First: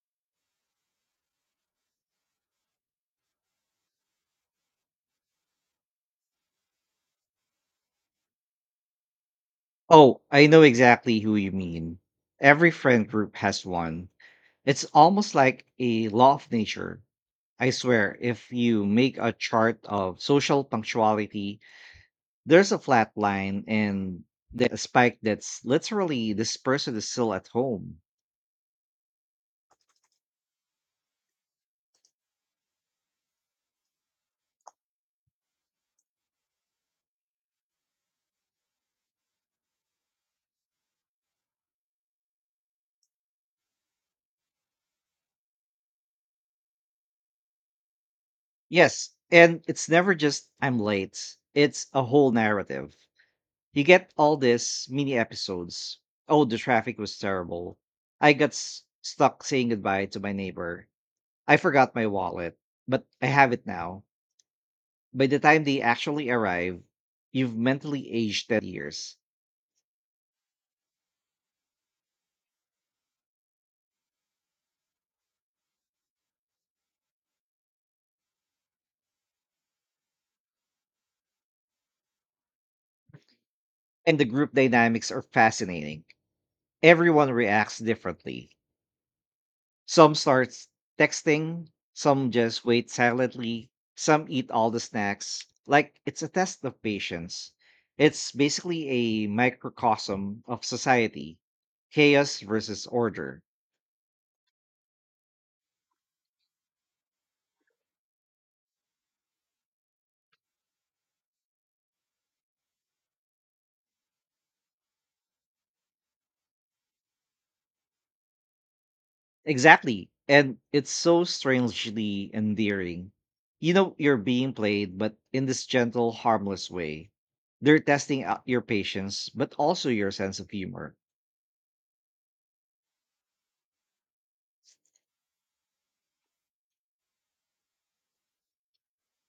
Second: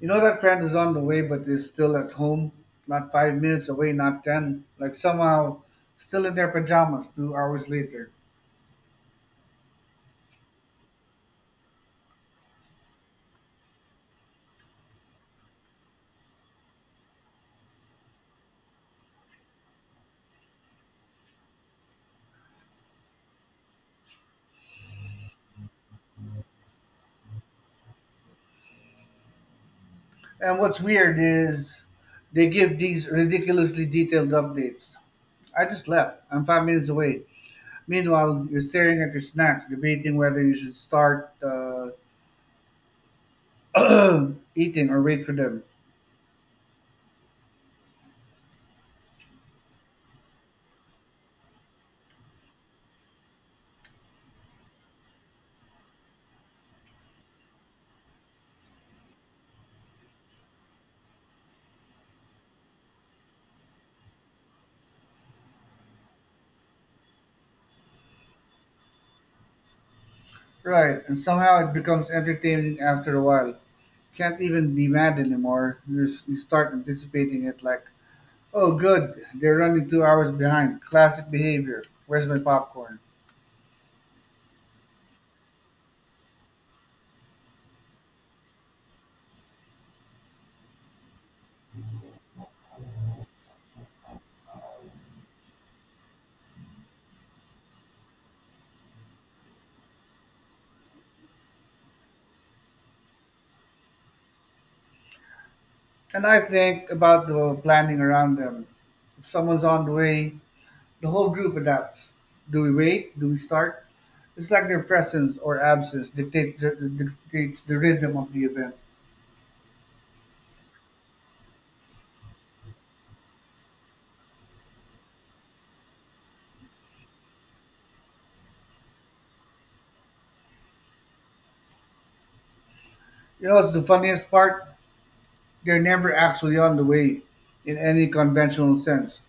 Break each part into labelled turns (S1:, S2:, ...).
S1: You know that friend is on the way but is still at home, not 5 minutes away, not ten, like somehow still in their pajamas 2 hours later.
S2: Oh, I know exactly who you mean. Every friend group has one. It's almost like a law of nature. I swear, if you make a chart of social punctuality, there's a flat line and then a spike that's literally this person is still at home.
S1: And what's weird is they give these ridiculously detailed updates. I just left. I'm 5 minutes away. Meanwhile, you're staring at your snacks, debating whether you should start eating or wait for them.
S2: Yes, and it's never just I'm late, it's a whole narrative. You get all these mini episodes. Oh, the traffic was terrible. I got stuck saying goodbye to my neighbor. I forgot my wallet, but I have it now. By the time they actually arrive, you've mentally aged 10 years.
S1: Right, and somehow it becomes entertaining after a while. Can't even be mad anymore. You start anticipating it like, oh, good. They're running 2 hours behind. Classic behavior. Where's my popcorn?
S2: And the group dynamics are fascinating. Everyone reacts differently. Some start texting, some just wait silently, some eat all the snacks. Like it's a test of patience. It's basically a microcosm of society, chaos versus order.
S1: And I think about the planning around them. If someone's on the way, the whole group adapts. Do we wait? Do we start? It's like their presence or absence dictates the rhythm of the event.
S2: Exactly. And it's so strangely endearing. You know you're being played, but in this gentle, harmless way. They're testing out your patience, but also your sense of humor.
S1: You know what's the funniest part? They're never actually on the way in any conventional sense.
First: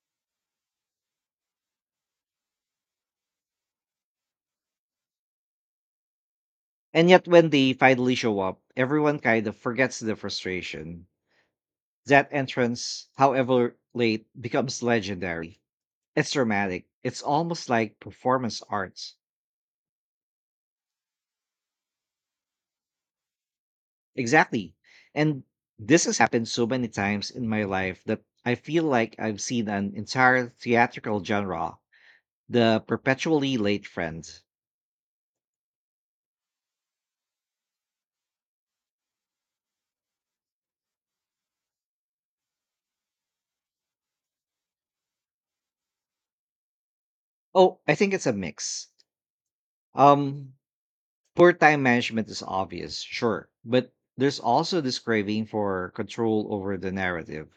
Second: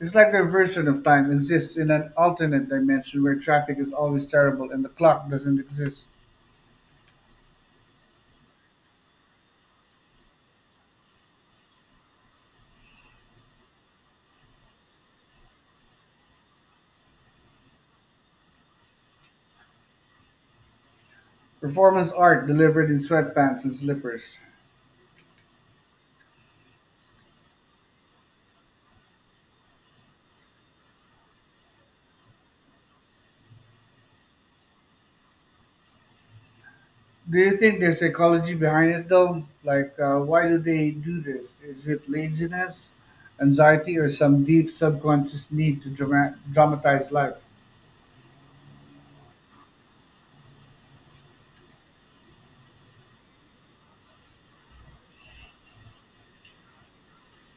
S1: It's like their version of time exists in an alternate dimension where traffic is always terrible and the clock doesn't exist.
S2: And yet, when they finally show up, everyone kind of forgets the frustration. That entrance, however late, becomes legendary. It's dramatic. It's almost like performance art.
S1: Performance art delivered in sweatpants and slippers.
S2: Exactly. And this has happened so many times in my life that I feel like I've seen an entire theatrical genre, the perpetually late friend.
S1: Do you think there's psychology behind it though? Like, why do they do this? Is it laziness, anxiety, or some deep subconscious need to dramatize life?
S2: Oh, I think it's a mix. Um, Poor time management is obvious, sure, but there's also this craving for control over the narrative.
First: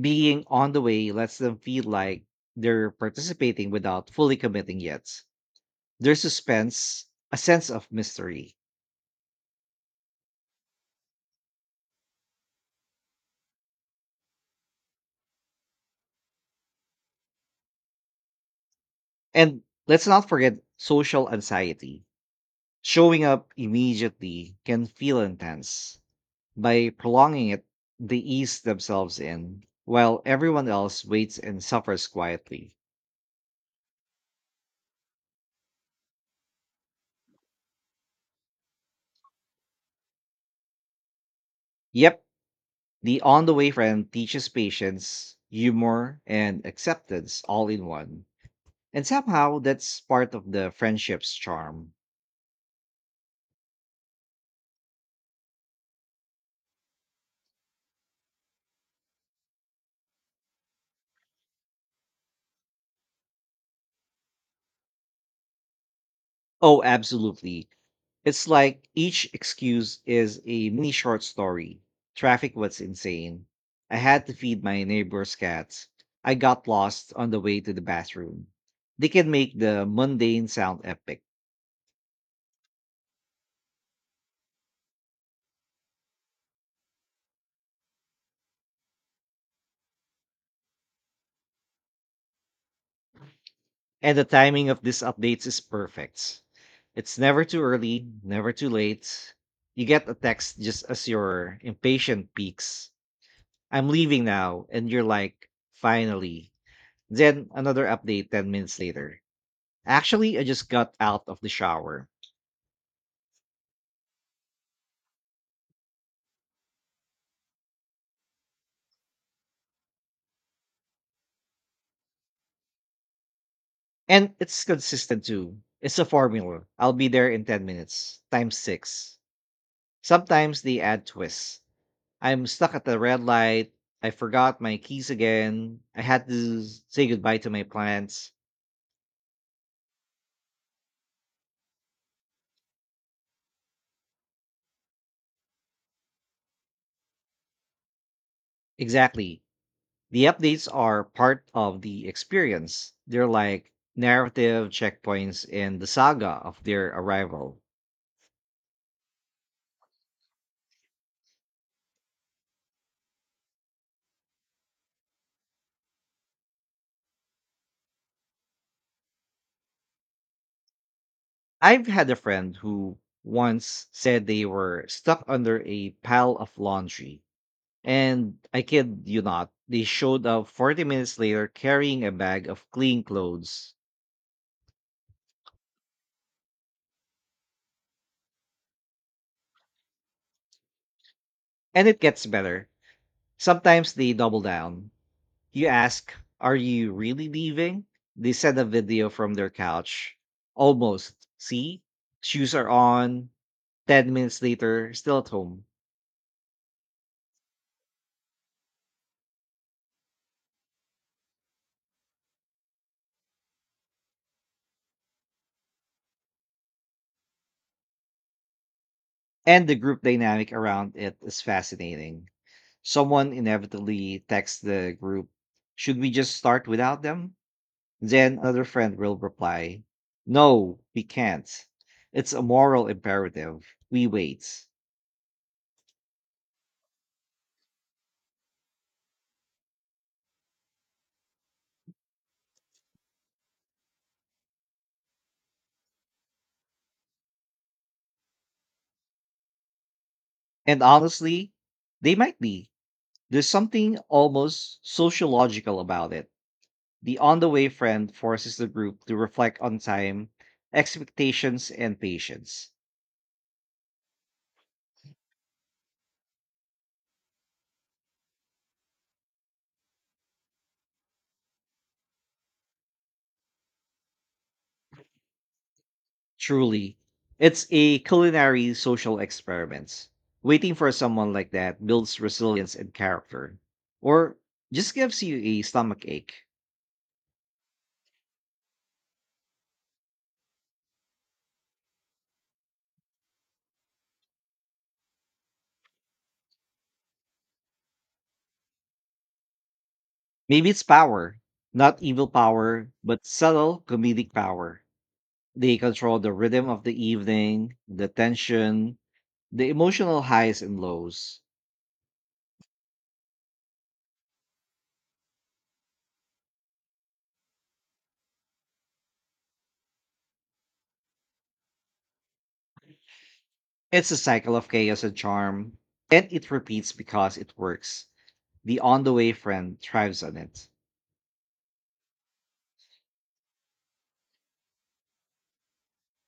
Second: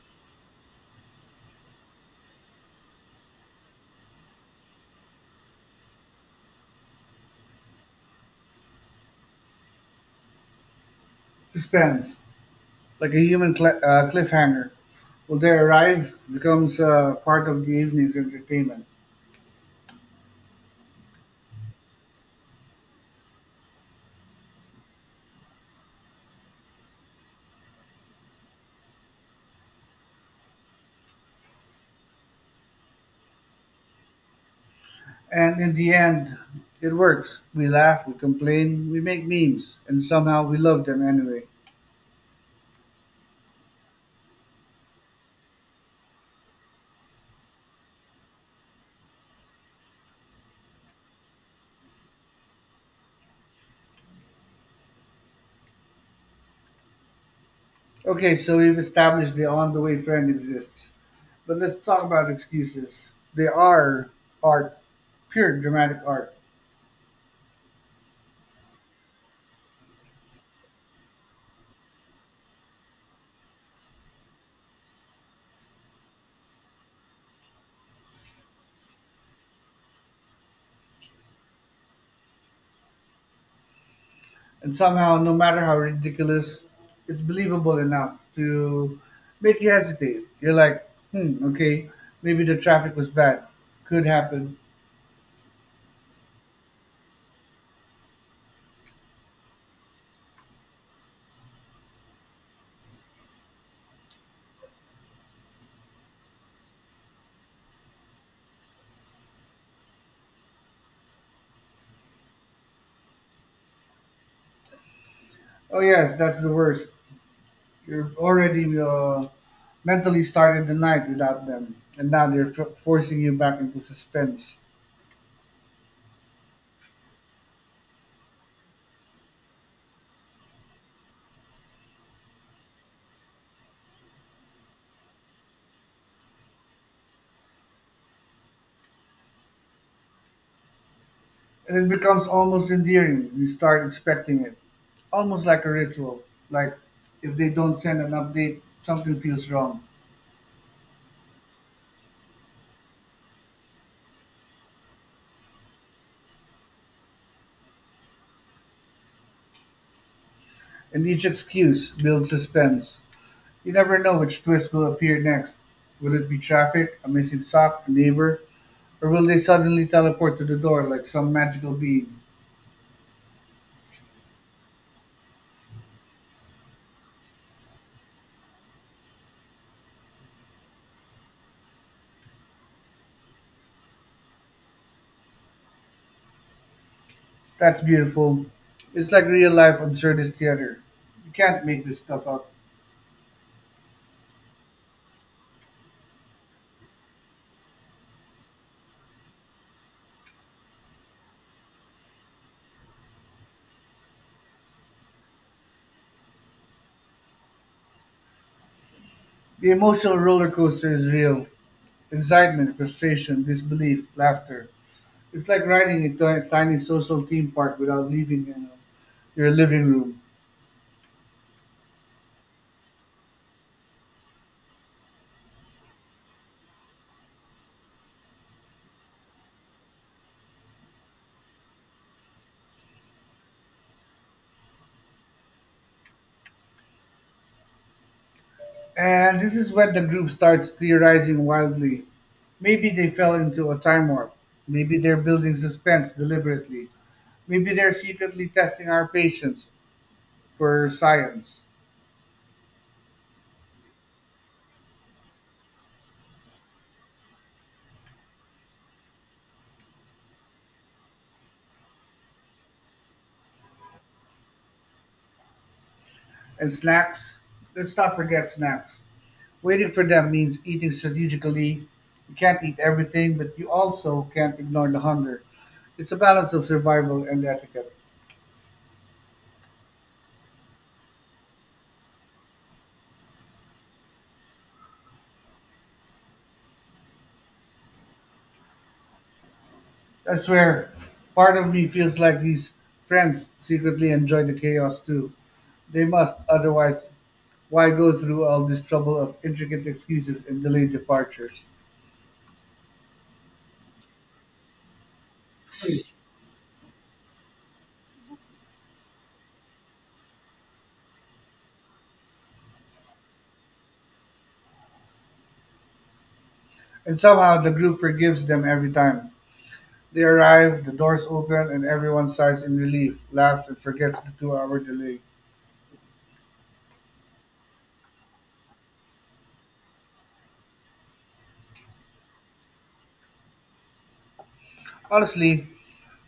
S2: Being on the way lets them feel like they're participating without fully committing yet. There's suspense, a sense of mystery.
S1: Suspense, like a human cliffhanger. Will they arrive? Becomes part of the evening's entertainment.
S2: And let's not forget social anxiety. Showing up immediately can feel intense. By prolonging it, they ease themselves in, while everyone else waits and suffers quietly.
S1: And in the end, it works. We laugh, we complain, we make memes, and somehow we love them anyway.
S2: Yep, the on the way friend teaches patience, humor, and acceptance all in one. And somehow that's part of the friendship's charm.
S1: Okay, so we've established the on the way friend exists. But let's talk about excuses. They are art, pure dramatic art.
S2: Oh, absolutely. It's like each excuse is a mini short story. Traffic was insane. I had to feed my neighbor's cats. I got lost on the way to the bathroom. They can make the mundane sound epic.
S1: And somehow, no matter how ridiculous, it's believable enough to make you hesitate. You're like, hmm, okay, maybe the traffic was bad. Could
S2: And the
S1: happen.
S2: timing of these updates is perfect. It's never too early, never too late. You get a text just as your impatient peaks. I'm leaving now. And you're like, finally. Then another update 10 minutes later. Actually, I just got out of the shower.
S1: Oh, yes, that's the worst. You're already mentally started the night without them. And now they're forcing you back into
S2: And
S1: suspense.
S2: it's consistent too. It's a formula. I'll be there in 10 minutes, times six. Sometimes they add twists. I'm stuck at the red light. I forgot my keys again. I had to say goodbye to my plants.
S1: And it becomes almost endearing. You start expecting it, almost like a ritual. Like if they don't send an update, something
S2: Exactly.
S1: feels wrong.
S2: The updates are part of the experience. They're like narrative checkpoints in the saga of their arrival.
S1: And each excuse builds suspense. You never know which twist will appear next. Will it be traffic, a missing sock, a neighbor, or will they suddenly teleport to the door like some magical
S2: I've had
S1: being?
S2: a friend who once said they were stuck under a pile of laundry. And I kid you not, they showed up 40 minutes later carrying a bag of clean clothes.
S1: That's beautiful. It's like real life absurdist theater. You can't make
S2: And
S1: this
S2: it
S1: stuff
S2: gets
S1: up.
S2: better. Sometimes they double down. You ask, are you really leaving? They send a video from their couch. Almost. See? Shoes are on. 10 minutes later, still at home.
S1: The emotional roller coaster is real. Excitement, frustration, disbelief, laughter. It's like riding a tiny social theme park without leaving, your
S2: And the
S1: living
S2: group
S1: room.
S2: dynamic around it is fascinating. Someone inevitably texts the group, should we just start without them? Then another friend will reply, no, we can't. It's a moral imperative. We wait.
S1: And this is when the group starts theorizing wildly. Maybe they fell into a time warp. Maybe they're building suspense deliberately. Maybe they're secretly testing our patience
S2: And
S1: for
S2: honestly,
S1: science.
S2: they might be. There's something almost sociological about it. The on the way friend forces the group to reflect on time, expectations, and patience.
S1: And snacks? Let's not forget snacks. Waiting for them means eating strategically. You can't eat everything, but you also can't ignore the hunger. It's a balance of
S2: Truly,
S1: survival and
S2: it's
S1: etiquette.
S2: a culinary social experiment. Waiting for someone like that builds resilience and character, or just gives you a stomach ache.
S1: I swear, part of me feels like these friends secretly enjoy the chaos too. They must, otherwise, why go through all this trouble of intricate excuses and
S2: Maybe it's
S1: delayed
S2: power,
S1: departures?
S2: not evil power, but subtle comedic power. They control the rhythm of the evening, the tension, the emotional highs and lows.
S1: And somehow the group forgives them every time. They arrive, the doors open, and everyone sighs in relief, laughs, and
S2: It's a
S1: forgets the two
S2: cycle of
S1: hour
S2: chaos and
S1: delay.
S2: charm, and it repeats because it works. The on the way friend thrives on it.
S1: Honestly,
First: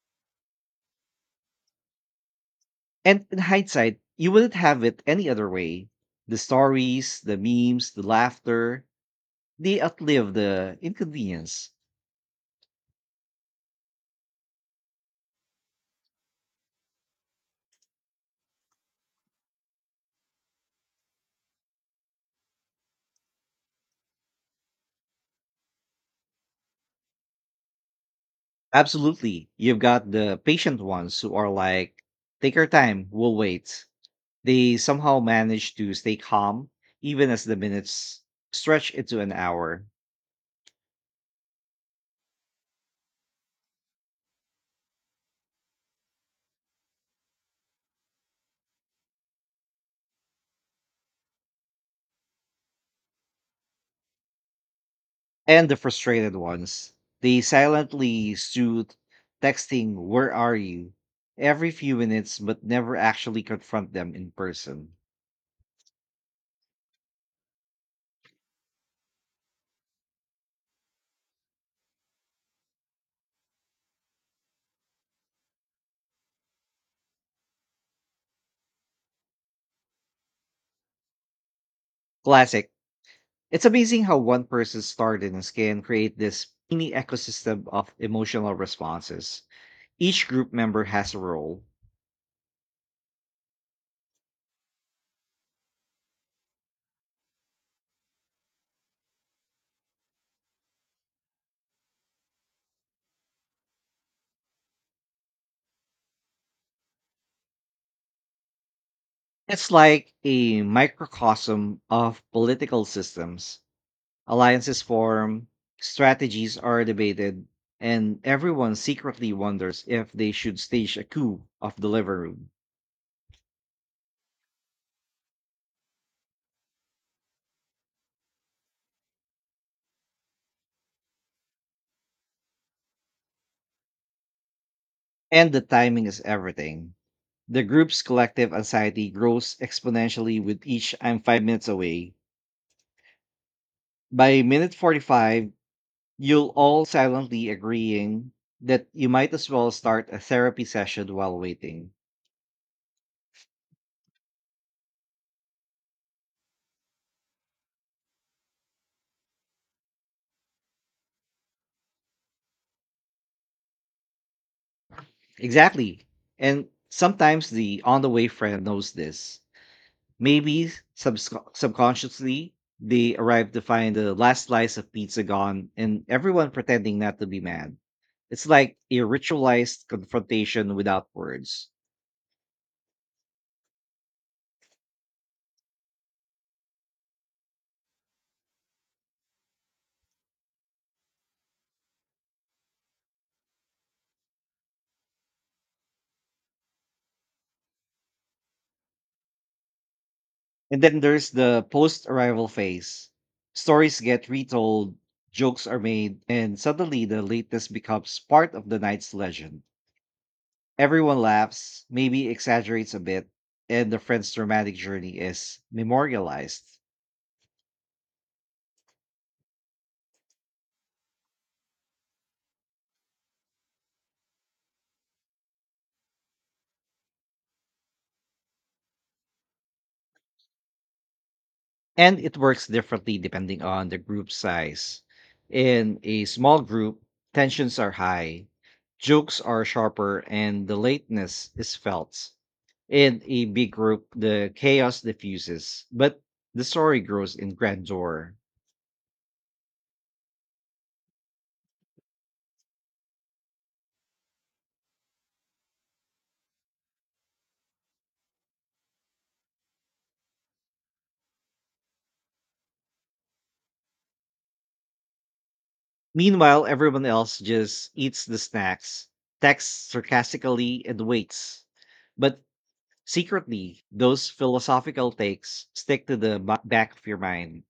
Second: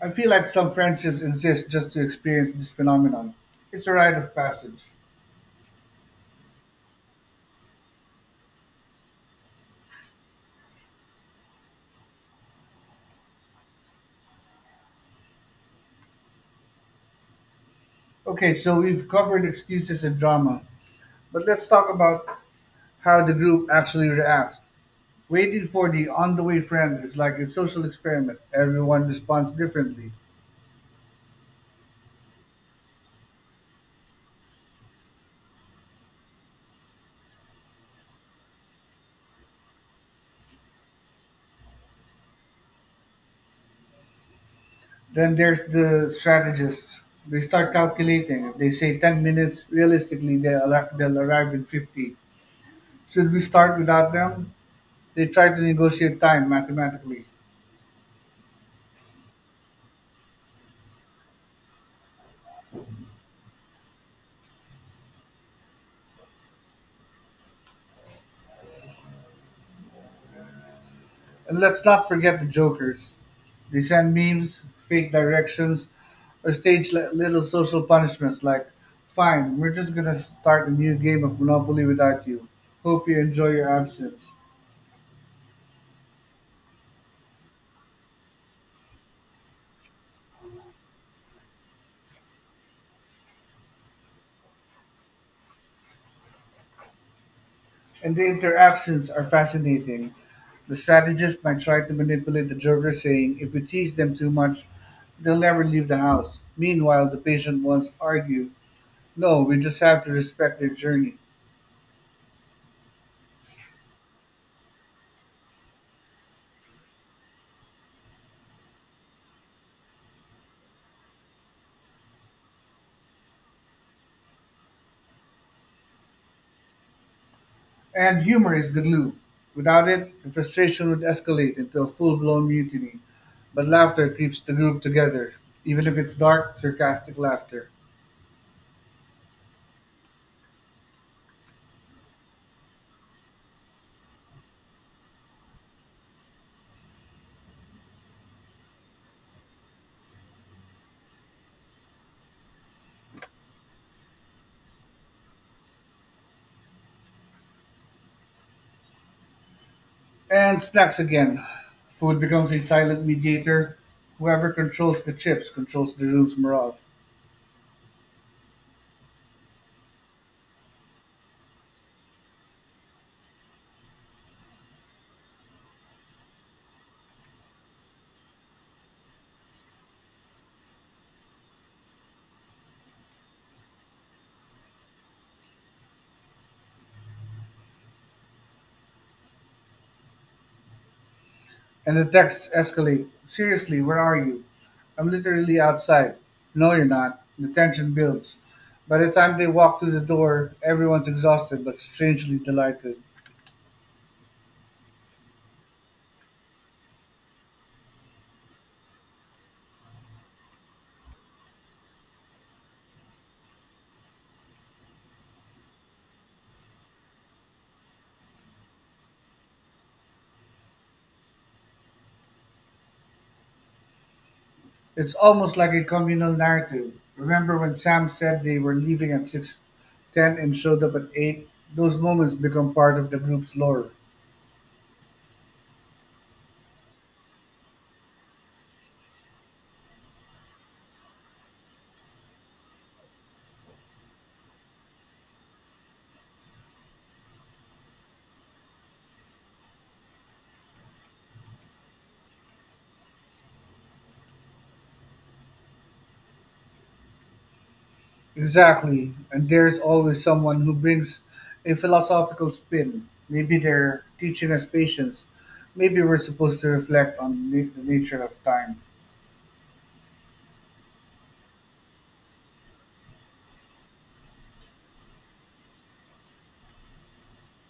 S1: I feel like some friendships exist just to experience this
S2: And
S1: phenomenon.
S2: in
S1: It's a
S2: hindsight,
S1: rite
S2: you
S1: of
S2: wouldn't
S1: passage.
S2: have it any other way. The stories, the memes, the laughter, they outlive the inconvenience.
S1: Okay, so we've covered excuses and drama, but let's talk about how the group actually reacts. Waiting for the on the way friend is like a social experiment. Everyone
S2: Absolutely.
S1: responds
S2: You've
S1: differently.
S2: got the patient ones who are like, take our time, we'll wait. They somehow manage to stay calm, even as the minutes stretch into an hour.
S1: Then there's the strategist. They start calculating. If they say 10 minutes, realistically, they'll arrive in 50. Should we start without them? They try to
S2: And the
S1: negotiate
S2: frustrated
S1: time
S2: ones,
S1: mathematically.
S2: they silently soothe, texting, where are you? Every few minutes, but never actually confront them in person.
S1: And let's not forget the jokers. They send memes, fake directions, or stage little social punishments like, fine, we're just gonna start a new game of Monopoly without you.
S2: Classic.
S1: Hope you enjoy
S2: It's
S1: your
S2: amazing how
S1: absence.
S2: one person's tardiness can create this mini ecosystem of emotional responses. Each group member has a role.
S1: And the interactions are fascinating. The strategist might try to manipulate the joker saying, if we tease them too much, they'll never leave the house. Meanwhile, the patient ones argue, no, we
S2: It's
S1: just have to
S2: like
S1: respect
S2: a
S1: their journey.
S2: microcosm of political systems. Alliances form, strategies are debated, and everyone secretly wonders if they should stage a coup of the living room.
S1: And humor is the glue. Without it, the frustration would escalate into a full blown mutiny. But laughter keeps the group together,
S2: And the
S1: even if
S2: timing
S1: it's
S2: is
S1: dark,
S2: everything.
S1: sarcastic
S2: The
S1: laughter.
S2: group's collective anxiety grows exponentially with each I'm 5 minutes away. By minute 45, you'll all silently agreeing that you might as well start a therapy session while waiting.
S1: And snacks again. Food becomes a silent mediator. Whoever controls the chips controls the
S2: Exactly.
S1: room's
S2: And
S1: morale.
S2: sometimes the on the way friend knows this. Maybe subconsciously, they arrive to find the last slice of pizza gone and everyone pretending not to be mad. It's like a ritualized confrontation without words.
S1: And the texts escalate. Seriously, where are you? I'm literally outside. No, you're not. The tension builds. By the time they walk through the door,
S2: And then
S1: everyone's
S2: there's
S1: exhausted
S2: the
S1: but
S2: post
S1: strangely
S2: arrival
S1: delighted.
S2: phase. Stories get retold, jokes are made, and suddenly the lateness becomes part of the night's legend. Everyone laughs, maybe exaggerates a bit, and the friend's dramatic journey is memorialized.
S1: It's almost like a communal narrative. Remember when Sam said they were leaving at 6:10 and showed up at 8? Those
S2: And
S1: moments
S2: it works
S1: become part of the
S2: differently
S1: group's
S2: depending on
S1: lore.
S2: the group size. In a small group, tensions are high, jokes are sharper, and the lateness is felt. In a big group, the chaos diffuses, but the story grows in grandeur.
S1: Exactly. And there's always someone who brings a philosophical spin. Maybe they're teaching us patience. Maybe we're supposed to
S2: Meanwhile, everyone
S1: reflect
S2: else
S1: on the
S2: just
S1: nature
S2: eats the
S1: of time.
S2: snacks, texts sarcastically, and waits. But secretly, those philosophical takes stick to the back of your mind.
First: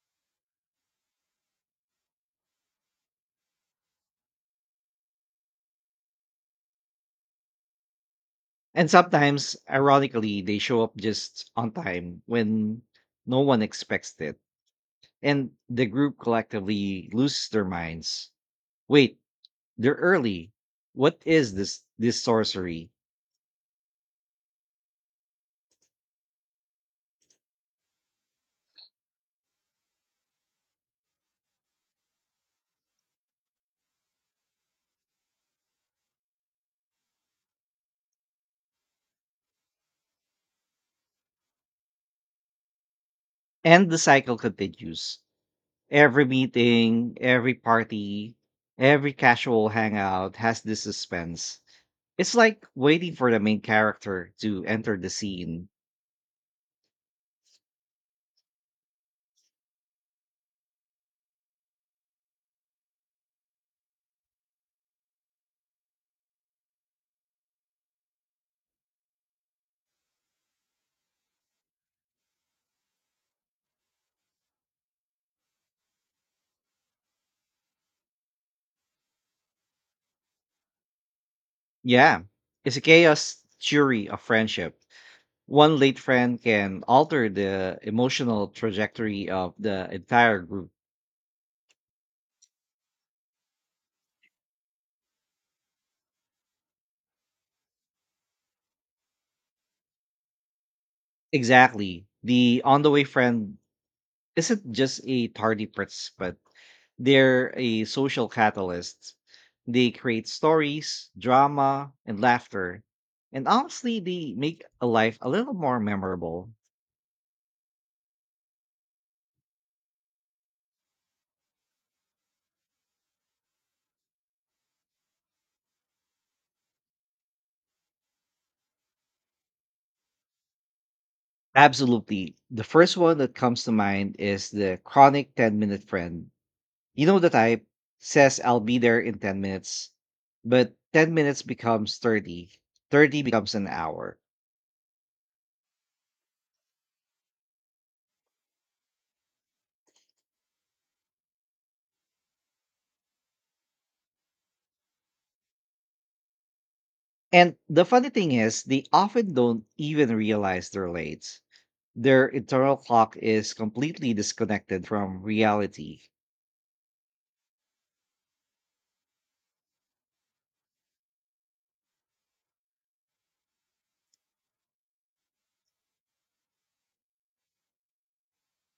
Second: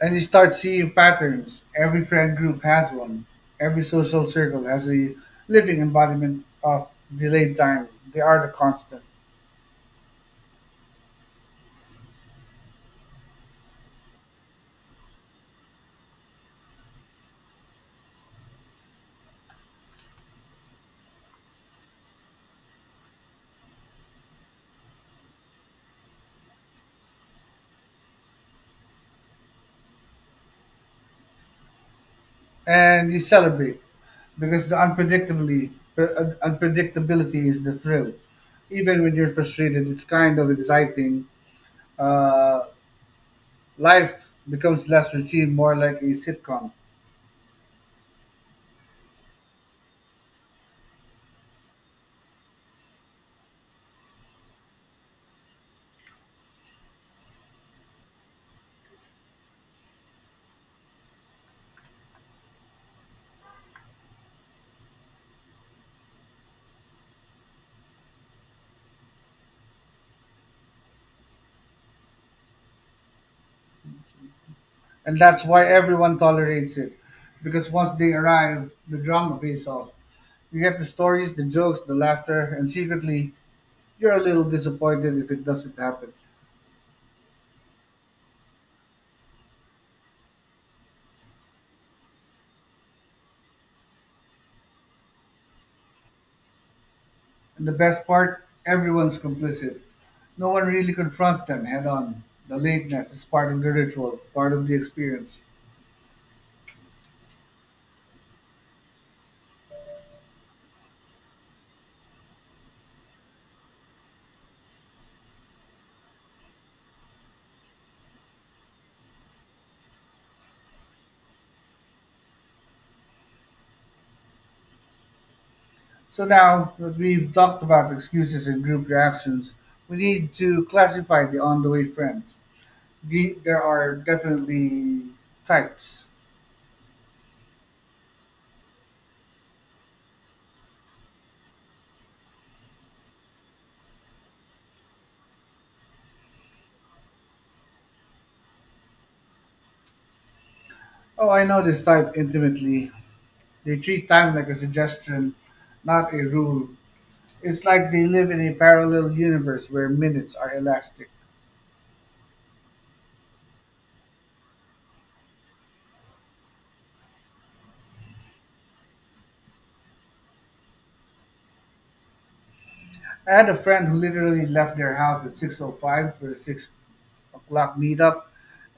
S1: And you start seeing patterns. Every friend group has one. Every social circle has a living embodiment of delayed time. They are the
S2: And
S1: constant.
S2: sometimes, ironically, they show up just on time when no one expects it. And the group collectively loses their minds. Wait, they're early. What is this sorcery?
S1: And you celebrate because the unpredictably unpredictability is the thrill. Even when you're frustrated, it's kind of exciting. Uh,
S2: And the
S1: life
S2: cycle
S1: becomes less
S2: continues.
S1: routine, more like a
S2: Every
S1: sitcom,
S2: meeting, every party, every casual hangout has this suspense. It's like waiting for the main character to enter the scene.
S1: and that's why everyone tolerates it. Because once they arrive, the drama pays off. You get the stories, the jokes, the
S2: Yeah,
S1: laughter, and
S2: it's a
S1: secretly,
S2: chaos theory
S1: you're
S2: of
S1: a little
S2: friendship.
S1: disappointed if it doesn't
S2: One late
S1: happen.
S2: friend can alter the emotional trajectory of the entire group.
S1: And the best part, everyone's complicit. No one really confronts them head
S2: Exactly.
S1: on. The
S2: The on the way
S1: lateness is part
S2: friend
S1: of the ritual, part of
S2: isn't
S1: the
S2: just a
S1: experience.
S2: tardy participant, they're a social catalyst. They create stories, drama, and laughter. And honestly, they make a life a little more memorable.
S1: So now that we've talked about excuses and group reactions, we need to classify the on the way friends.
S2: Absolutely. The first one that
S1: There
S2: comes to
S1: are
S2: mind is the
S1: definitely
S2: chronic 10-minute
S1: types.
S2: friend. You know the type, says I'll be there in 10 minutes, but 10 minutes becomes 30, 30 becomes an hour.
S1: Oh, I know this type intimately. They treat time like a suggestion, not a rule.
S2: And
S1: It's
S2: the
S1: like they
S2: funny
S1: live
S2: thing
S1: in a
S2: is, they
S1: parallel
S2: often don't
S1: universe where
S2: even
S1: minutes are
S2: realize they're
S1: elastic.
S2: late. Their internal clock is completely disconnected from reality.
S1: I had a friend who literally left their house at 6:05 for a 6 o'clock meetup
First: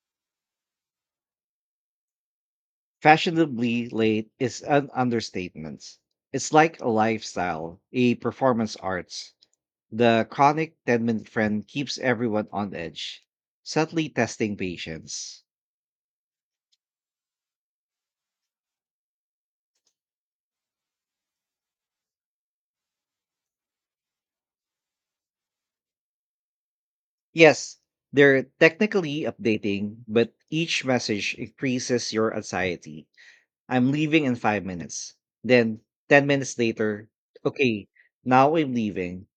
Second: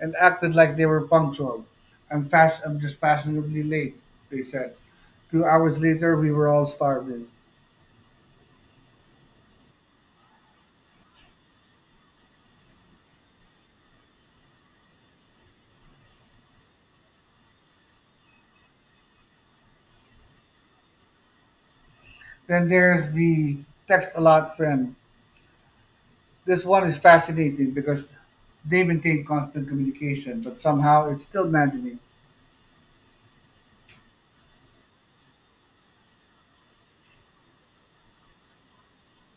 S1: and acted like they were punctual. I'm just fashionably
S2: Fashionably
S1: late,
S2: late
S1: they
S2: is
S1: said.
S2: an
S1: 2 hours
S2: understatement.
S1: later, we were
S2: It's
S1: all
S2: like a
S1: starving.
S2: lifestyle, a performance art. The chronic 10-minute friend keeps everyone on edge, subtly testing patience.
S1: Then there's the text a lot friend. This one is fascinating
S2: Yes,
S1: because
S2: they're
S1: they maintain
S2: technically
S1: constant
S2: updating, but
S1: communication, but
S2: each
S1: somehow it's
S2: message
S1: still maddening.
S2: increases your anxiety. I'm leaving in 5 minutes. Then 10 minutes later, okay, now I'm leaving.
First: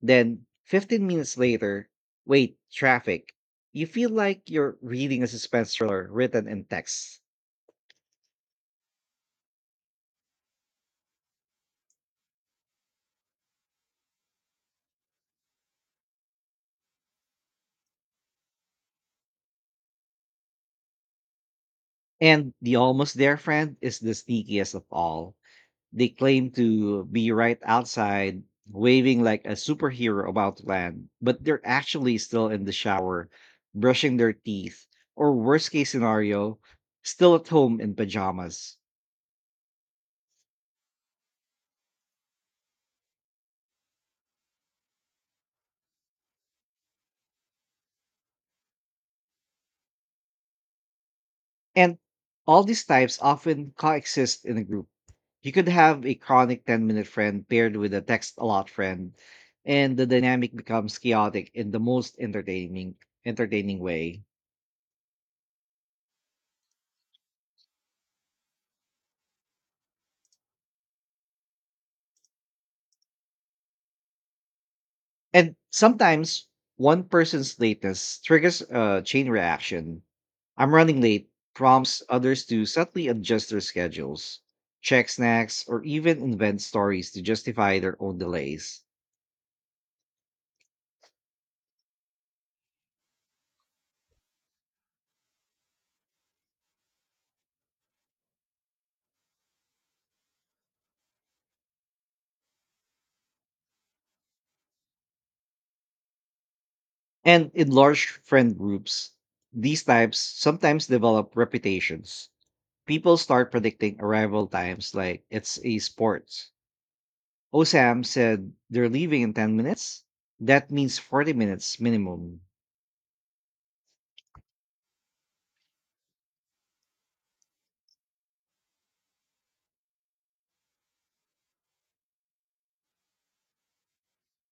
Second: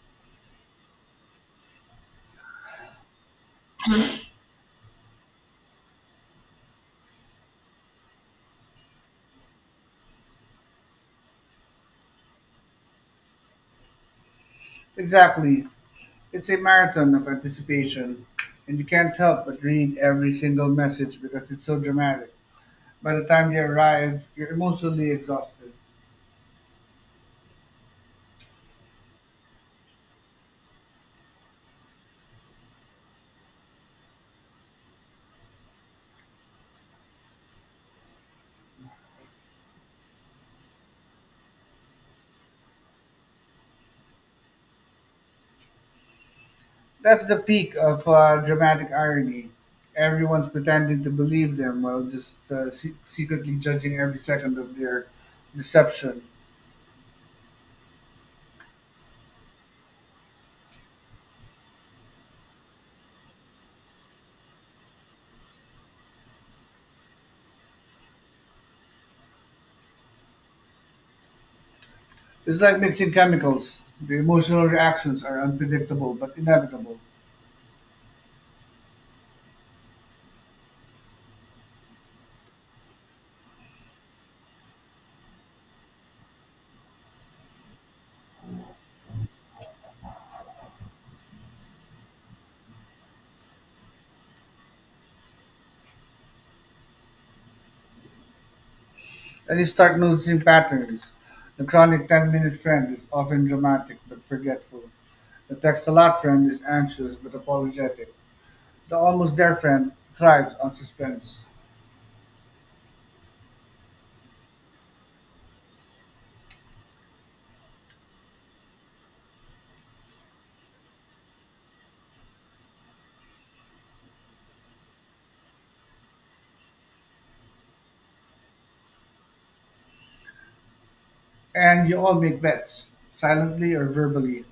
S2: Then 15 minutes later, wait, traffic. You feel like you're reading a suspense thriller written in text.
S1: Exactly. It's a marathon of anticipation, and you can't help but read every single message because it's so dramatic.
S2: And the almost
S1: By the
S2: there
S1: time they
S2: friend is the
S1: arrive, you're
S2: sneakiest of
S1: emotionally
S2: all.
S1: exhausted.
S2: They claim to be right outside, waving like a superhero about to land, but they're actually still in the shower, brushing their teeth, or worst case scenario, still at home in pajamas.
S1: That's the peak of dramatic irony. Everyone's pretending to believe them
S2: And
S1: while just
S2: all these types
S1: secretly
S2: often
S1: judging every
S2: coexist in
S1: second
S2: a
S1: of
S2: group.
S1: their
S2: You could have a
S1: deception.
S2: chronic 10-minute friend paired with a text a lot friend, and the dynamic becomes chaotic in the most entertaining way.
S1: It's like mixing chemicals. The emotional reactions are
S2: And
S1: unpredictable but
S2: sometimes
S1: inevitable.
S2: one person's lateness triggers a chain reaction. I'm running late prompts others to subtly adjust their schedules, check snacks, or even invent stories to justify their own delays.
S1: And you start noticing patterns. The chronic 10-minute friend is often dramatic but forgetful. The text a lot friend is anxious but
S2: And in large
S1: apologetic.
S2: friend
S1: The
S2: groups,
S1: almost there
S2: these
S1: friend
S2: types
S1: thrives on
S2: sometimes develop
S1: suspense.
S2: reputations. People start predicting arrival times like it's a sport. Osam said they're leaving in 10 minutes. That means 40 minutes minimum.
S1: And you all make bets, silently or verbally.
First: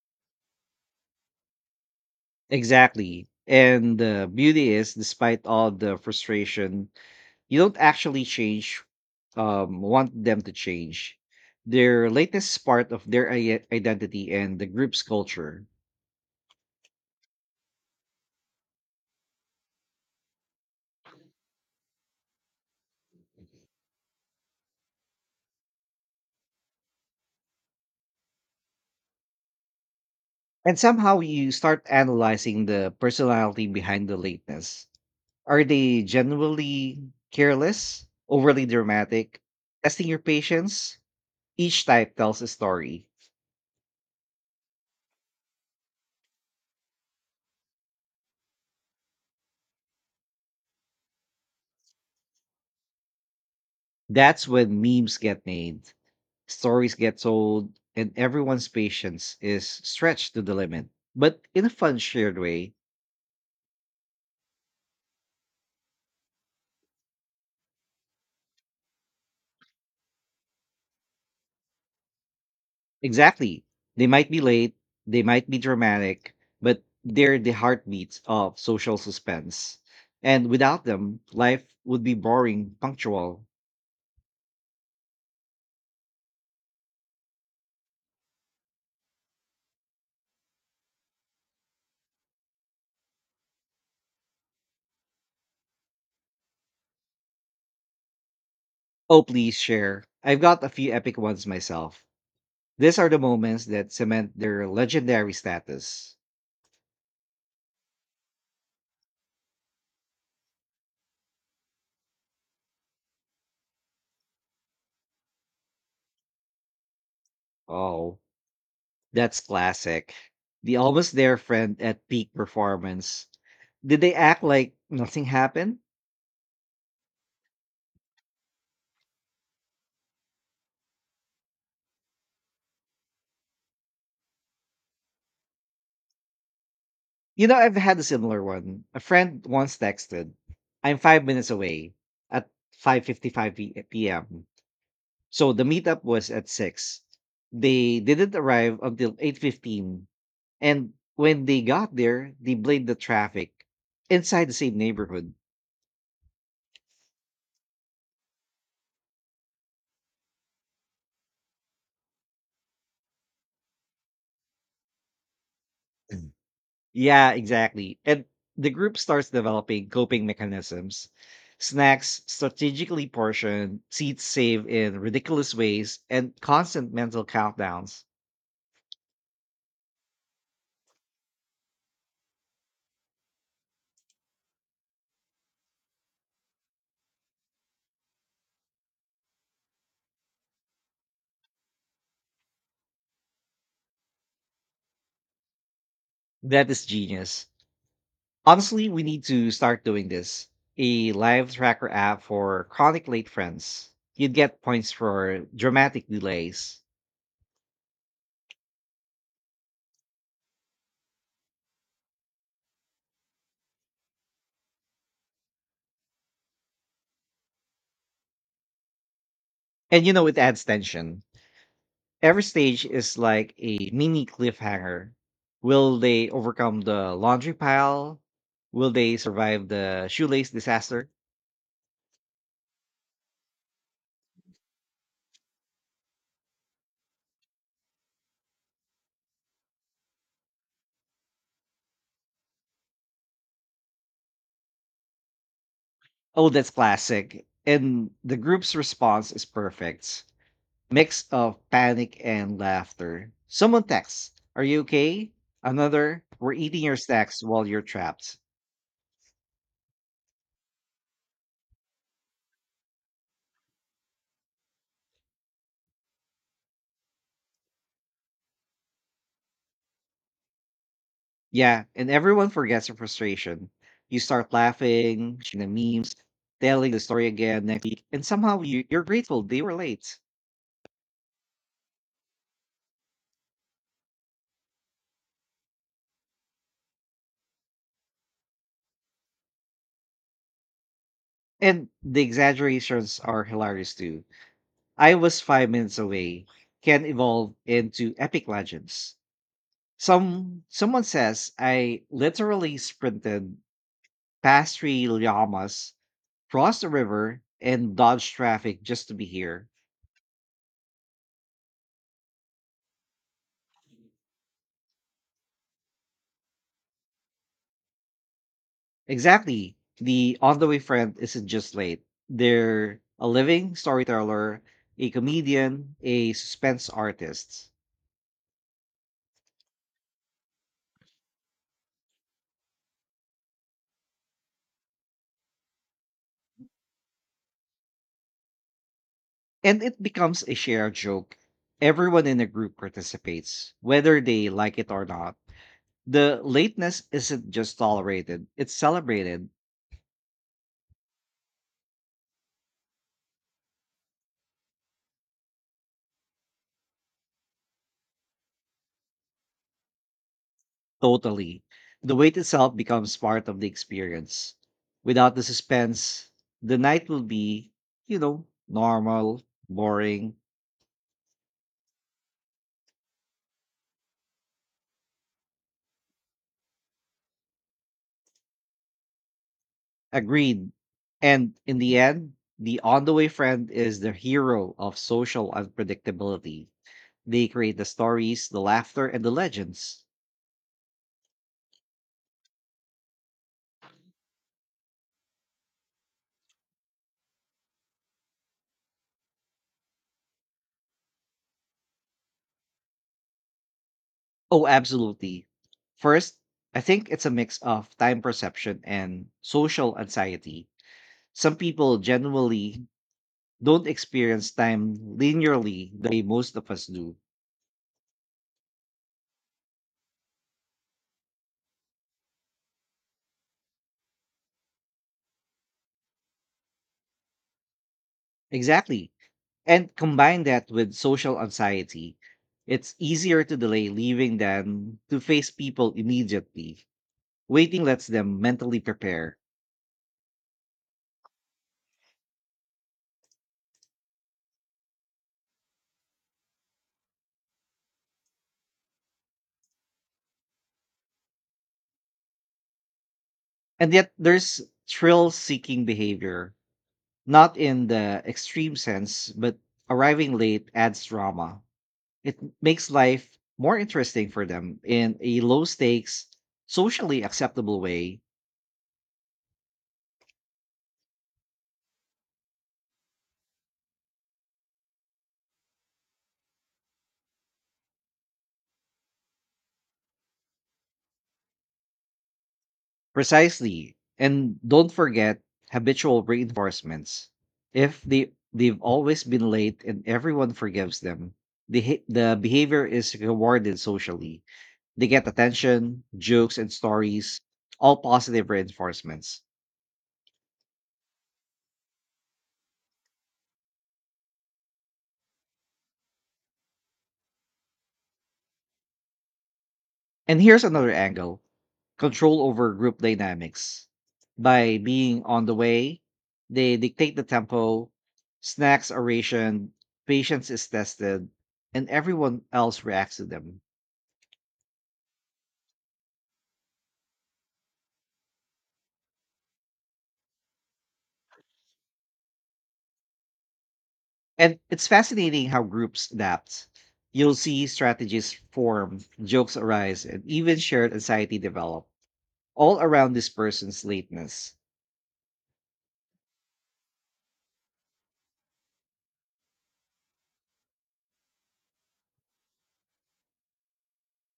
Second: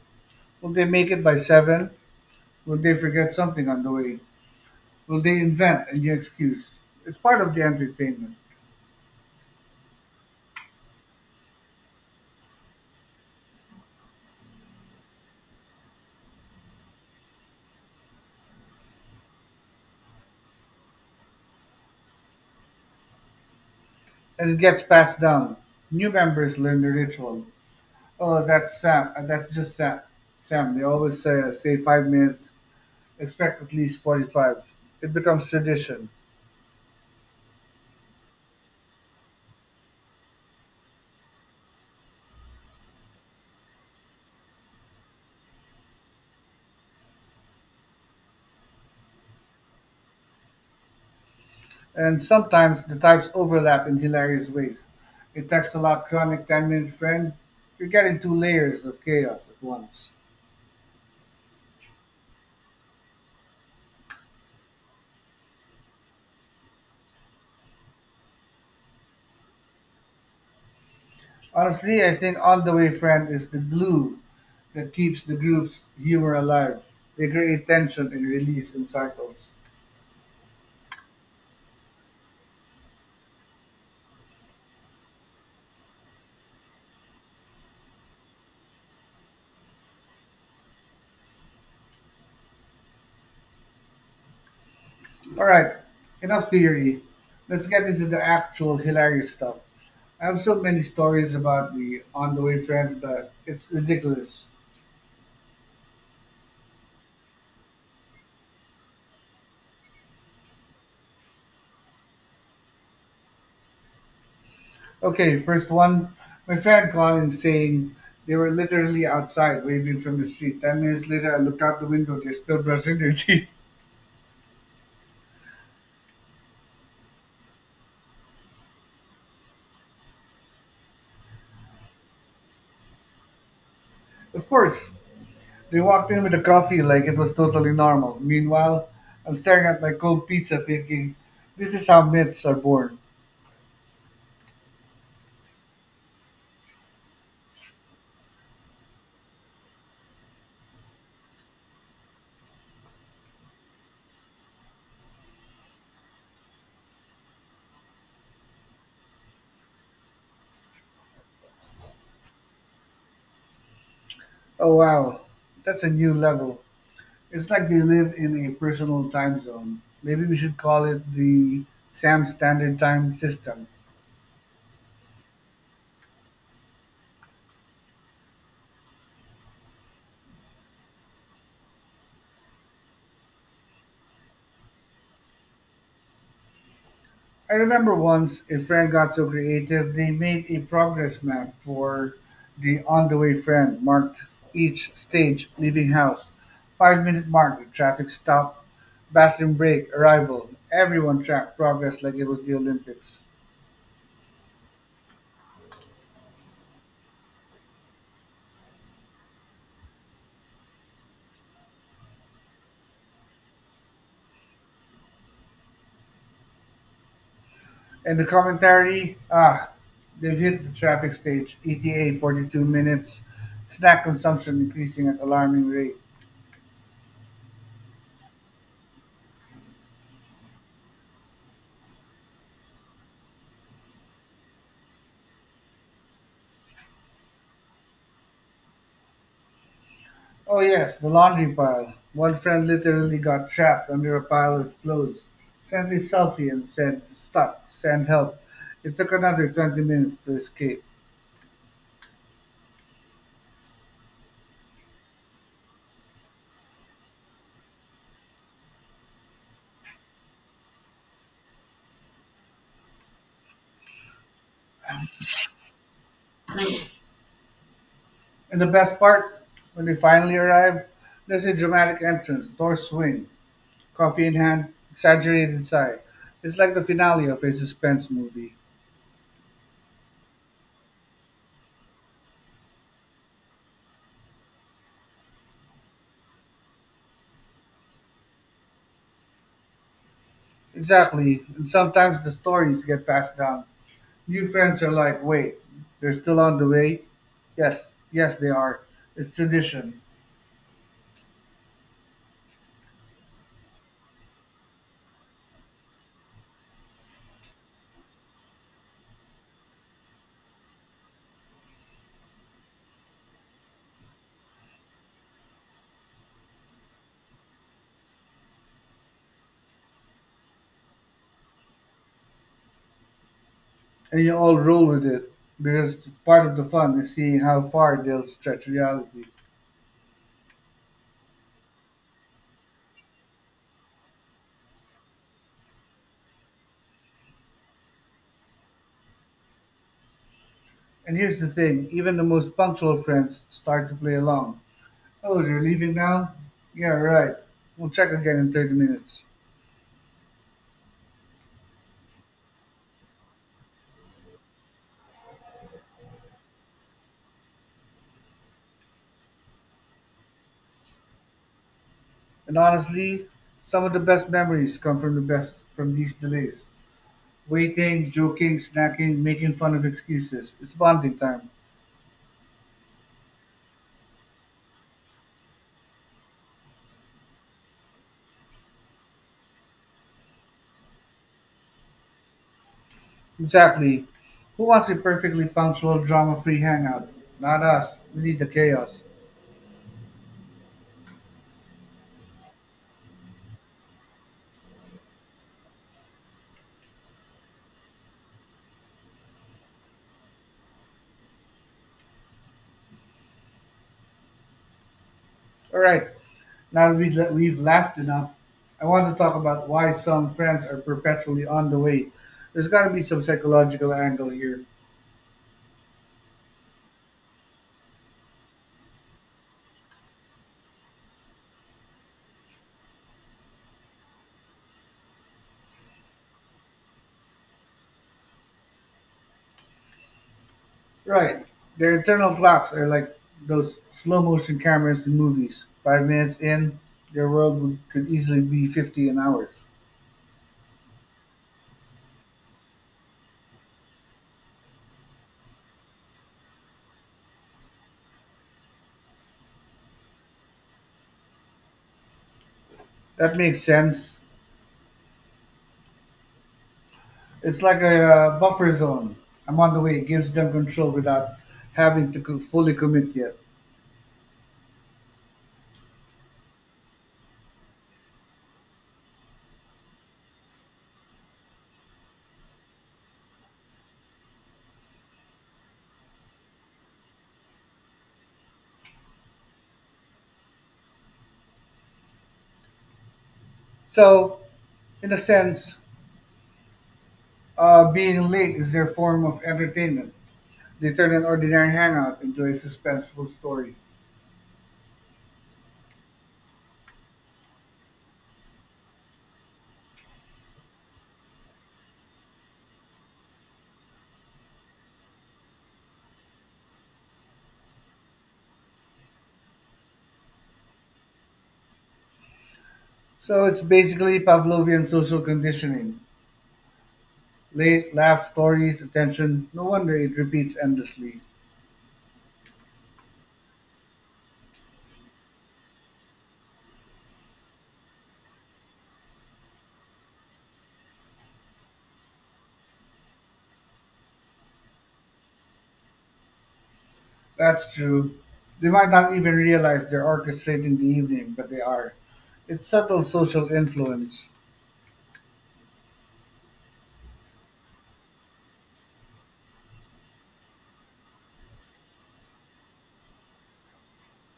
S1: Will they make it by 7? Will they
S2: Exactly.
S1: forget something on the
S2: And
S1: way?
S2: the beauty is,
S1: Will they
S2: despite all
S1: invent a
S2: the
S1: new excuse?
S2: frustration,
S1: It's part of
S2: you
S1: the
S2: don't actually
S1: entertainment,
S2: change, want them to change. Their latest is part of their identity and the group's culture.
S1: and it gets passed down. New members learn the ritual. Oh, that's Sam. That's just Sam.
S2: And
S1: They
S2: somehow
S1: always say,
S2: you
S1: uh, say
S2: start
S1: 5 minutes.
S2: analyzing the
S1: Expect
S2: personality
S1: at least
S2: behind the
S1: 45.
S2: lateness.
S1: It becomes
S2: Are they
S1: tradition,
S2: genuinely careless, overly dramatic, testing your patience? Each type tells a story.
S1: and sometimes the types overlap in hilarious
S2: That's when
S1: ways.
S2: memes get
S1: It takes a
S2: made.
S1: lot chronic 10-minute
S2: Stories get
S1: friend.
S2: told,
S1: You're
S2: and
S1: getting two
S2: everyone's
S1: layers of
S2: patience
S1: chaos at
S2: is
S1: once.
S2: stretched to the limit, but in a fun, shared way.
S1: Honestly, I think On the Way Friend is the
S2: Exactly. They
S1: glue
S2: might be late,
S1: that
S2: they
S1: keeps the
S2: might be
S1: group's humor
S2: dramatic,
S1: alive.
S2: but
S1: They
S2: they're the
S1: create tension
S2: heartbeats
S1: and
S2: of
S1: release in
S2: social
S1: cycles.
S2: suspense. And without them, life would be boring, punctual.
S1: All right, enough theory. Let's get into the actual
S2: Oh,
S1: hilarious
S2: please
S1: stuff.
S2: share.
S1: I have
S2: I've
S1: so
S2: got a
S1: many
S2: few epic
S1: stories
S2: ones
S1: about the
S2: myself.
S1: On the Way
S2: These
S1: Friends
S2: are the
S1: that
S2: moments
S1: it's
S2: that cement
S1: ridiculous.
S2: their legendary status.
S1: Okay, first one. My friend called in saying
S2: Oh.
S1: they were literally
S2: That's
S1: outside waving
S2: classic.
S1: from the street.
S2: The
S1: 10 minutes
S2: almost
S1: later,
S2: there
S1: I looked out
S2: friend
S1: the
S2: at
S1: window. They're
S2: peak
S1: still brushing their
S2: performance.
S1: teeth.
S2: Did they act like nothing happened?
S1: Of course. They walked in with a coffee like it was
S2: You know,
S1: totally
S2: I've had a
S1: normal.
S2: similar one.
S1: Meanwhile,
S2: A
S1: I'm
S2: friend
S1: staring
S2: once
S1: at my cold
S2: texted,
S1: pizza
S2: "I'm
S1: thinking,
S2: 5 minutes
S1: this is
S2: away
S1: how myths
S2: at
S1: are born.
S2: 5:55 p.m." So the meetup was at 6. They didn't arrive until 8:15, and when they got there, they blamed the traffic inside the same neighborhood.
S1: Oh wow, that's a new level.
S2: Yeah,
S1: It's like they
S2: exactly.
S1: live
S2: And
S1: in a
S2: the group
S1: personal
S2: starts
S1: time zone.
S2: developing coping
S1: Maybe we should call
S2: mechanisms.
S1: it the
S2: Snacks
S1: Sam Standard
S2: strategically
S1: Time System.
S2: portioned, seats saved in ridiculous ways, and constant mental countdowns.
S1: I remember once a friend got so creative they made a progress map for the on the way friend, marked each stage, leaving house,
S2: That is
S1: 5 minute
S2: genius.
S1: mark, traffic stop,
S2: Honestly, we need to
S1: bathroom
S2: start
S1: break,
S2: doing this.
S1: arrival.
S2: A
S1: Everyone
S2: live
S1: tracked
S2: tracker
S1: progress like
S2: app
S1: it was the
S2: for chronic
S1: Olympics.
S2: late friends. You'd get points for dramatic delays.
S1: And the commentary, ah,
S2: And you know, it
S1: they've hit
S2: adds
S1: the traffic
S2: tension.
S1: stage, ETA
S2: Every
S1: 42
S2: stage is
S1: minutes,
S2: like a
S1: snack
S2: mini
S1: consumption increasing
S2: cliffhanger.
S1: at alarming rate.
S2: Will they overcome the laundry pile? Will they survive the shoelace disaster?
S1: Oh, yes, the laundry pile. One friend literally got trapped under a pile of clothes, sent a
S2: Oh,
S1: selfie, and
S2: that's
S1: said,
S2: classic.
S1: stuck. Send
S2: And the
S1: help.
S2: group's
S1: It took
S2: response is
S1: another 20 minutes
S2: perfect.
S1: to escape.
S2: Mix of panic and laughter. Someone texts, are you okay? Another, we're eating your snacks while you're trapped.
S1: And the best part, when they finally arrive, there's a
S2: Yeah,
S1: dramatic
S2: and
S1: entrance,
S2: everyone
S1: door
S2: forgets their
S1: swing,
S2: frustration. You
S1: coffee in
S2: start
S1: hand,
S2: laughing,
S1: exaggerated
S2: sharing the
S1: sigh.
S2: memes,
S1: It's like the
S2: telling the
S1: finale
S2: story
S1: of a
S2: again next week,
S1: suspense
S2: and
S1: movie.
S2: somehow you're grateful they were late.
S1: Exactly, and
S2: And
S1: sometimes
S2: the
S1: the stories get
S2: exaggerations
S1: passed
S2: are
S1: down.
S2: hilarious too.
S1: New friends are
S2: I
S1: like,
S2: was
S1: wait,
S2: 5 minutes
S1: they're still
S2: away
S1: on the way?
S2: can evolve
S1: Yes,
S2: into
S1: yes,
S2: epic
S1: they are.
S2: legends.
S1: It's tradition.
S2: Someone says I literally sprinted past three llamas, crossed the river, and dodged traffic just to be here. Exactly. The on the way friend isn't just late. They're a living
S1: And you all
S2: storyteller,
S1: roll with
S2: a
S1: it
S2: comedian,
S1: because
S2: a
S1: part of the
S2: suspense
S1: fun is seeing how
S2: artist.
S1: far they'll stretch reality.
S2: And it becomes a shared
S1: And
S2: joke.
S1: here's the thing, even the
S2: Everyone in the
S1: most
S2: group
S1: punctual friends
S2: participates,
S1: start to play
S2: whether they
S1: along.
S2: like it or not.
S1: Oh, you're leaving now?
S2: The
S1: Yeah,
S2: lateness
S1: right.
S2: isn't just
S1: We'll check again
S2: tolerated,
S1: in 30
S2: it's
S1: minutes.
S2: celebrated totally. The wait
S1: And
S2: itself becomes
S1: honestly,
S2: part of the
S1: some of the best
S2: experience.
S1: memories come from the
S2: Without the
S1: best from these
S2: suspense,
S1: delays.
S2: the night will be,
S1: Waiting,
S2: you know,
S1: joking, snacking,
S2: normal,
S1: making fun of
S2: boring,
S1: excuses. It's bonding time.
S2: agreed. And in the end, the on the way friend is
S1: Exactly.
S2: the
S1: Who
S2: hero
S1: wants a
S2: of
S1: perfectly
S2: social
S1: punctual, drama free
S2: unpredictability.
S1: hangout?
S2: They
S1: Not
S2: create the
S1: us. We need the
S2: stories, the
S1: chaos.
S2: laughter, and the legends. Oh, absolutely.
S1: All right,
S2: First, I
S1: now that
S2: think
S1: we've
S2: it's a
S1: le-
S2: mix
S1: we've
S2: of
S1: laughed
S2: time
S1: enough,
S2: perception
S1: I want to
S2: and
S1: talk about why
S2: social
S1: some friends
S2: anxiety.
S1: are perpetually
S2: Some
S1: on the
S2: people
S1: way. There's got
S2: genuinely
S1: to be some
S2: don't
S1: psychological angle
S2: experience
S1: here.
S2: time linearly the way most of us do. Exactly. And combine that with social
S1: Right. Their
S2: anxiety.
S1: internal clocks are
S2: It's
S1: like
S2: easier to
S1: those
S2: delay
S1: slow
S2: leaving
S1: motion
S2: than
S1: cameras in
S2: to face
S1: movies.
S2: people
S1: 5 minutes in,
S2: immediately.
S1: their world
S2: Waiting lets
S1: could easily
S2: them
S1: be
S2: mentally
S1: 50 in
S2: prepare.
S1: hours. That makes
S2: And yet,
S1: sense.
S2: there's thrill seeking behavior. Not
S1: It's like
S2: in
S1: a
S2: the
S1: buffer
S2: extreme
S1: zone.
S2: sense, but
S1: I'm on the way. It gives
S2: arriving
S1: them
S2: late
S1: control
S2: adds
S1: without
S2: drama.
S1: having to
S2: It
S1: fully
S2: makes
S1: commit yet.
S2: life more interesting for them in a low stakes, socially acceptable way. Precisely.
S1: So,
S2: And don't
S1: in a
S2: forget
S1: sense,
S2: habitual reinforcements. If
S1: being
S2: they
S1: late is
S2: they've
S1: their form
S2: always
S1: of
S2: been late and
S1: entertainment.
S2: everyone
S1: They
S2: forgives
S1: turn an
S2: them,
S1: ordinary
S2: the ha-
S1: hangout
S2: the
S1: into a
S2: behavior is
S1: suspenseful story.
S2: rewarded socially. They get attention, jokes, and stories, all positive reinforcements. And here's another angle, control over group
S1: So it's
S2: dynamics.
S1: basically
S2: By
S1: Pavlovian social
S2: being on the
S1: conditioning.
S2: way, they dictate the tempo,
S1: Late laugh stories,
S2: snacks are
S1: attention, no
S2: rationed,
S1: wonder it
S2: patience
S1: repeats
S2: is
S1: endlessly.
S2: tested, and everyone else reacts to them. And it's fascinating how groups adapt. You'll see
S1: That's true.
S2: strategies
S1: They might
S2: form,
S1: not even
S2: jokes
S1: realize they're
S2: arise, and even
S1: orchestrating the
S2: shared
S1: evening,
S2: anxiety
S1: but they
S2: develop,
S1: are. It's
S2: all
S1: subtle
S2: around this
S1: social
S2: person's
S1: influence.
S2: lateness.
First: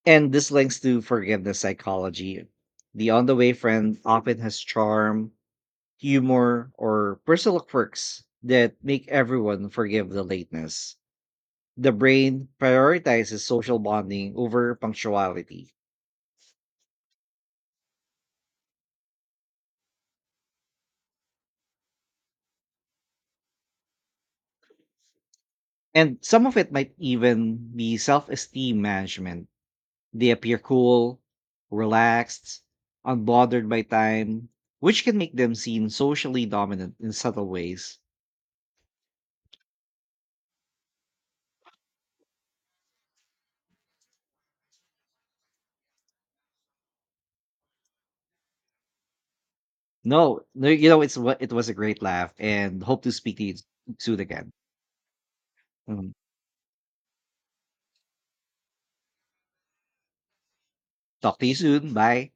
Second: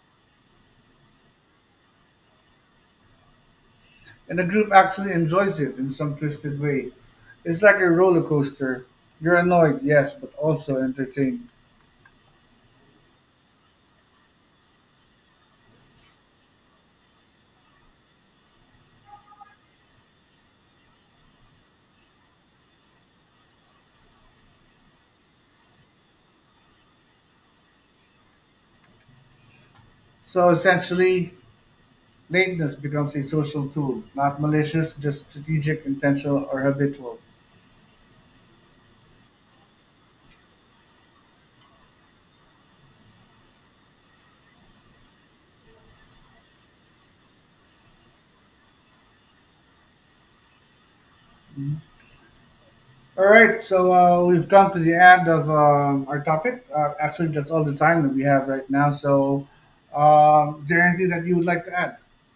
S2: And this links to forgiveness psychology. The on the way friend
S1: And
S2: often
S1: the
S2: has
S1: group actually
S2: charm,
S1: enjoys it in some twisted
S2: humor,
S1: way.
S2: or
S1: It's
S2: personal
S1: like a roller
S2: quirks that
S1: coaster.
S2: make
S1: You're
S2: everyone
S1: annoyed,
S2: forgive
S1: yes,
S2: the
S1: but also
S2: lateness.
S1: entertained.
S2: The brain prioritizes social bonding over punctuality. And some of it might even be self esteem management. They
S1: So
S2: appear cool,
S1: essentially,
S2: relaxed,
S1: lateness becomes a
S2: unbothered
S1: social
S2: by
S1: tool, not
S2: time,
S1: malicious,
S2: which can
S1: just
S2: make them
S1: strategic,
S2: seem
S1: intentional,
S2: socially
S1: or
S2: dominant in
S1: habitual.
S2: subtle ways. No, no, it's what it was a great laugh and hope to
S1: All
S2: speak to you
S1: right, so
S2: soon
S1: we've
S2: again.
S1: come to the end of
S2: Mm.
S1: our topic. Actually, that's all the time that we have right now. So, is there anything that you
S2: Talk
S1: would
S2: to you
S1: like to
S2: soon.
S1: add?
S2: Bye.